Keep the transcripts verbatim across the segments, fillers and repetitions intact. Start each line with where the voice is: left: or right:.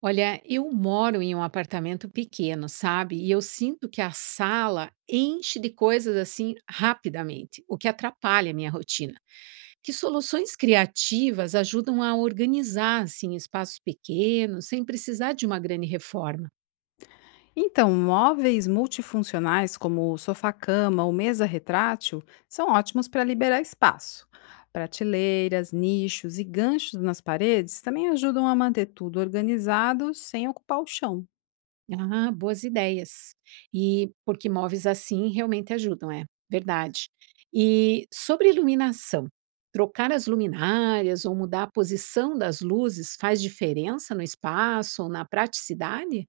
right: Olha, eu moro em um apartamento pequeno, sabe? E eu sinto que a sala enche de coisas assim rapidamente, o que atrapalha a minha rotina. Que soluções criativas ajudam a organizar assim espaços pequenos sem precisar de uma grande reforma?
left: Então, móveis multifuncionais como sofá-cama ou mesa retrátil são ótimos para liberar espaço. Prateleiras, nichos e ganchos nas paredes também ajudam a manter tudo organizado sem ocupar o chão.
right: Ah, boas ideias. E porque móveis assim realmente ajudam, é verdade. E sobre iluminação, trocar as luminárias ou mudar a posição das luzes faz diferença no espaço ou na praticidade?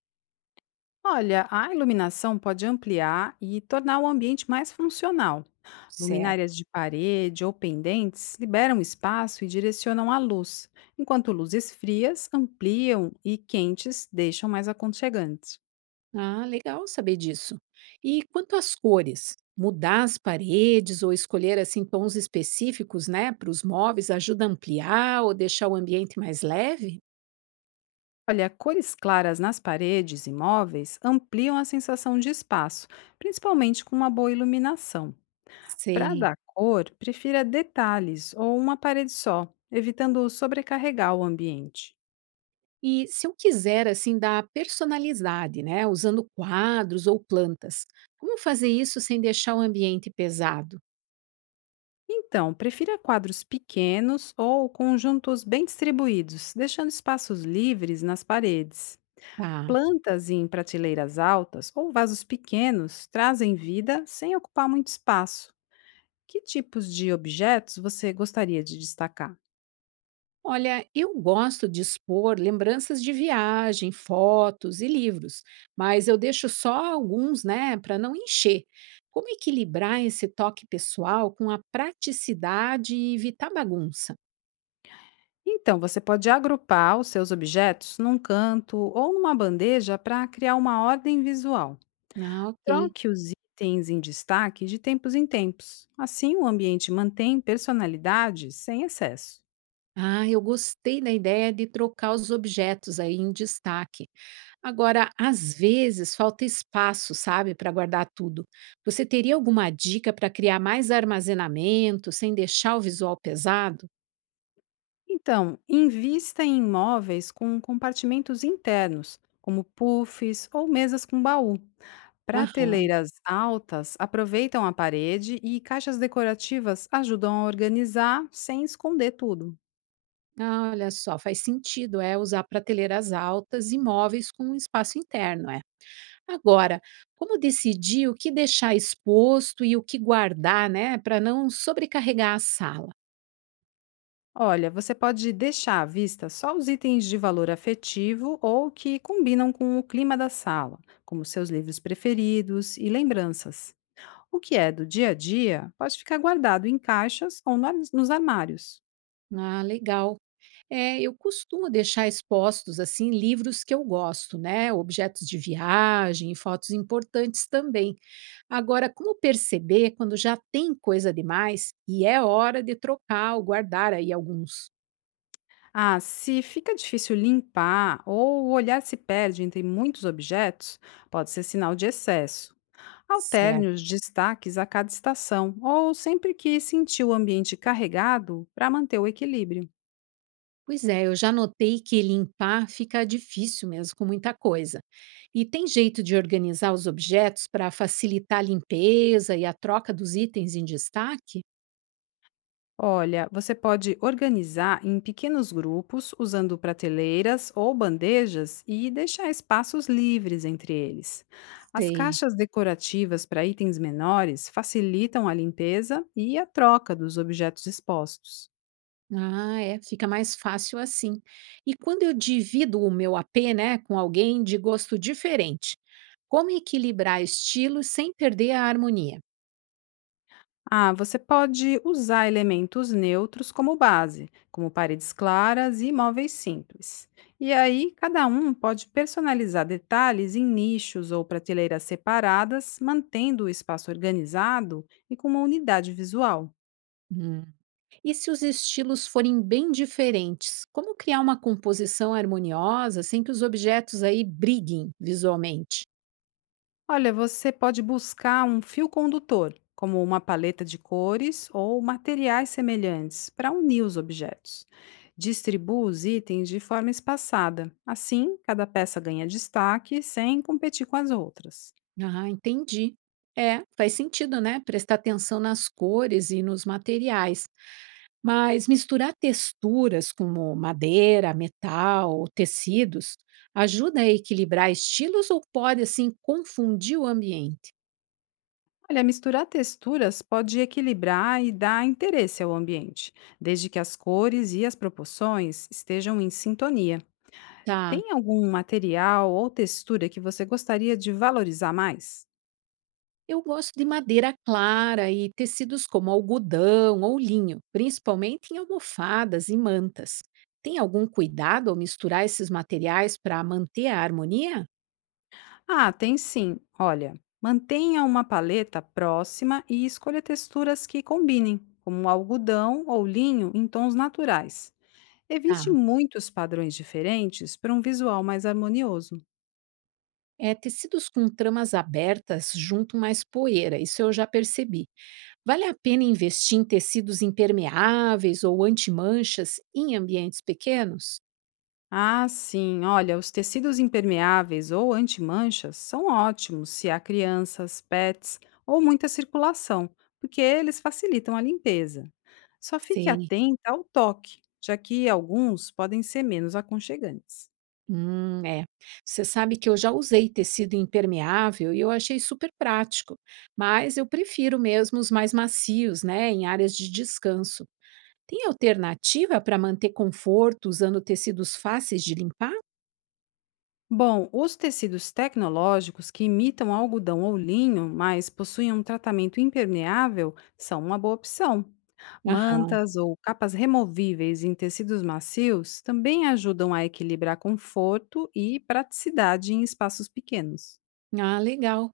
left: Olha, a iluminação pode ampliar e tornar o ambiente mais funcional.
right: Certo.
left: Luminárias de parede ou pendentes liberam espaço e direcionam a luz, enquanto luzes frias ampliam e quentes deixam mais aconchegante.
right: Ah, legal saber disso. E quanto às cores, mudar as paredes ou escolher assim tons específicos, né, para os móveis ajuda a ampliar ou deixar o ambiente mais leve?
left: Olha, cores claras nas paredes e móveis ampliam a sensação de espaço, principalmente com uma boa iluminação. Para
right: Sei.
left: dar cor, prefira detalhes ou uma parede só, evitando sobrecarregar o ambiente.
right: E se eu quiser, assim, dar personalidade, né, usando quadros ou plantas, como fazer isso sem deixar o ambiente pesado?
left: Então, prefira quadros pequenos ou conjuntos bem distribuídos, deixando espaços livres nas paredes.
right: Tá.
left: Plantas em prateleiras altas ou vasos pequenos trazem vida sem ocupar muito espaço. Que tipos de objetos você gostaria de destacar?
right: Olha, eu gosto de expor lembranças de viagem, fotos e livros, mas eu deixo só alguns, né, para não encher. Como equilibrar esse toque pessoal com a praticidade e evitar bagunça?
left: Então, você pode agrupar os seus objetos num canto ou numa bandeja para criar uma ordem visual.
right: Ah, ok.
left: Troque os itens em destaque de tempos em tempos. Assim, o ambiente mantém personalidade sem excesso.
right: Ah, eu gostei da ideia de trocar os objetos aí em destaque. Agora, às vezes falta espaço, sabe, para guardar tudo. Você teria alguma dica para criar mais armazenamento sem deixar o visual pesado?
left: Então, invista em móveis com compartimentos internos, como puffs ou mesas com baú.
right: Aham.
left: Prateleiras altas aproveitam a parede e caixas decorativas ajudam a organizar sem esconder tudo.
right: Ah, olha só, faz sentido, é usar prateleiras altas e móveis com um espaço interno, é. Agora, como decidir o que deixar exposto e o que guardar, né, para não sobrecarregar a sala?
left: Olha, você pode deixar à vista só os itens de valor afetivo ou que combinam com o clima da sala, como seus livros preferidos e lembranças. O que é do dia a dia pode ficar guardado em caixas ou na- nos armários.
right: Ah, legal. É, eu costumo deixar expostos assim livros que eu gosto, né? Objetos de viagem, e fotos importantes também. Agora, como perceber quando já tem coisa demais e é hora de trocar ou guardar aí alguns?
left: Ah, se fica difícil limpar ou o olhar se perde entre muitos objetos, pode ser sinal de excesso. Alterne
right: Certo.
left: os destaques a cada estação ou sempre que sentir o ambiente carregado para manter o equilíbrio.
right: Pois é, eu já notei que limpar fica difícil mesmo com muita coisa. E tem jeito de organizar os objetos para facilitar a limpeza e a troca dos itens em destaque?
left: Olha, você pode organizar em pequenos grupos usando prateleiras ou bandejas e deixar espaços livres entre eles. As
right: Sei.
left: caixas decorativas para itens menores facilitam a limpeza e a troca dos objetos expostos.
right: Ah, é, fica mais fácil assim. E quando eu divido o meu A P, né, com alguém de gosto diferente, como equilibrar estilos sem perder a harmonia?
left: Ah, você pode usar elementos neutros como base, como paredes claras e móveis simples. E aí, cada um pode personalizar detalhes em nichos ou prateleiras separadas, mantendo o espaço organizado e com uma unidade visual.
right: Hum. E se os estilos forem bem diferentes, como criar uma composição harmoniosa sem que os objetos aí briguem visualmente?
left: Olha, você pode buscar um fio condutor, como uma paleta de cores ou materiais semelhantes, para unir os objetos. Distribua os itens de forma espaçada. Assim, cada peça ganha destaque sem competir com as outras.
right: Ah, entendi. É, faz sentido, né? Prestar atenção nas cores e nos materiais. Mas misturar texturas como madeira, metal ou tecidos ajuda a equilibrar estilos ou pode assim confundir o ambiente,
left: Olha, misturar texturas pode equilibrar e dar interesse ao ambiente, desde que as cores e as proporções estejam em sintonia.
right: tá?
left: Tem algum material ou textura que você gostaria de valorizar mais?
right: Eu gosto de madeira clara e tecidos como algodão ou linho, principalmente em almofadas e mantas. Tem algum cuidado ao misturar esses materiais para manter a harmonia?
left: Ah, tem sim. Olha, mantenha uma paleta próxima e escolha texturas que combinem, como algodão ou linho em tons naturais. Evite
right: Tá.
left: muitos padrões diferentes para um visual mais harmonioso.
right: É, tecidos com tramas abertas juntam mais poeira, isso eu já percebi. Vale a pena investir em tecidos impermeáveis ou antimanchas em ambientes pequenos?
left: Ah, sim, olha, os tecidos impermeáveis ou antimanchas são ótimos se há crianças, pets ou muita circulação, porque eles facilitam a limpeza. Só fique
right: Sei.
left: atenta ao toque, já que alguns podem ser menos aconchegantes.
right: Hum, é. Você sabe que eu já usei tecido impermeável e eu achei super prático, mas eu prefiro mesmo os mais macios, né, em áreas de descanso. Tem alternativa para manter conforto usando tecidos fáceis de limpar?
left: Bom, os tecidos tecnológicos que imitam algodão ou linho, mas possuem um tratamento impermeável, são uma boa opção.
right: Aham.
left: Mantas ou capas removíveis em tecidos macios também ajudam a equilibrar conforto e praticidade em espaços pequenos.
right: Ah, legal.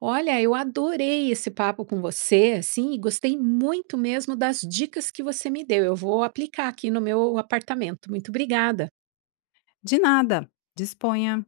right: Olha, eu adorei esse papo com você, assim, e gostei muito mesmo das dicas que você me deu. Eu vou aplicar aqui no meu apartamento. Muito obrigada.
left: De nada, disponha!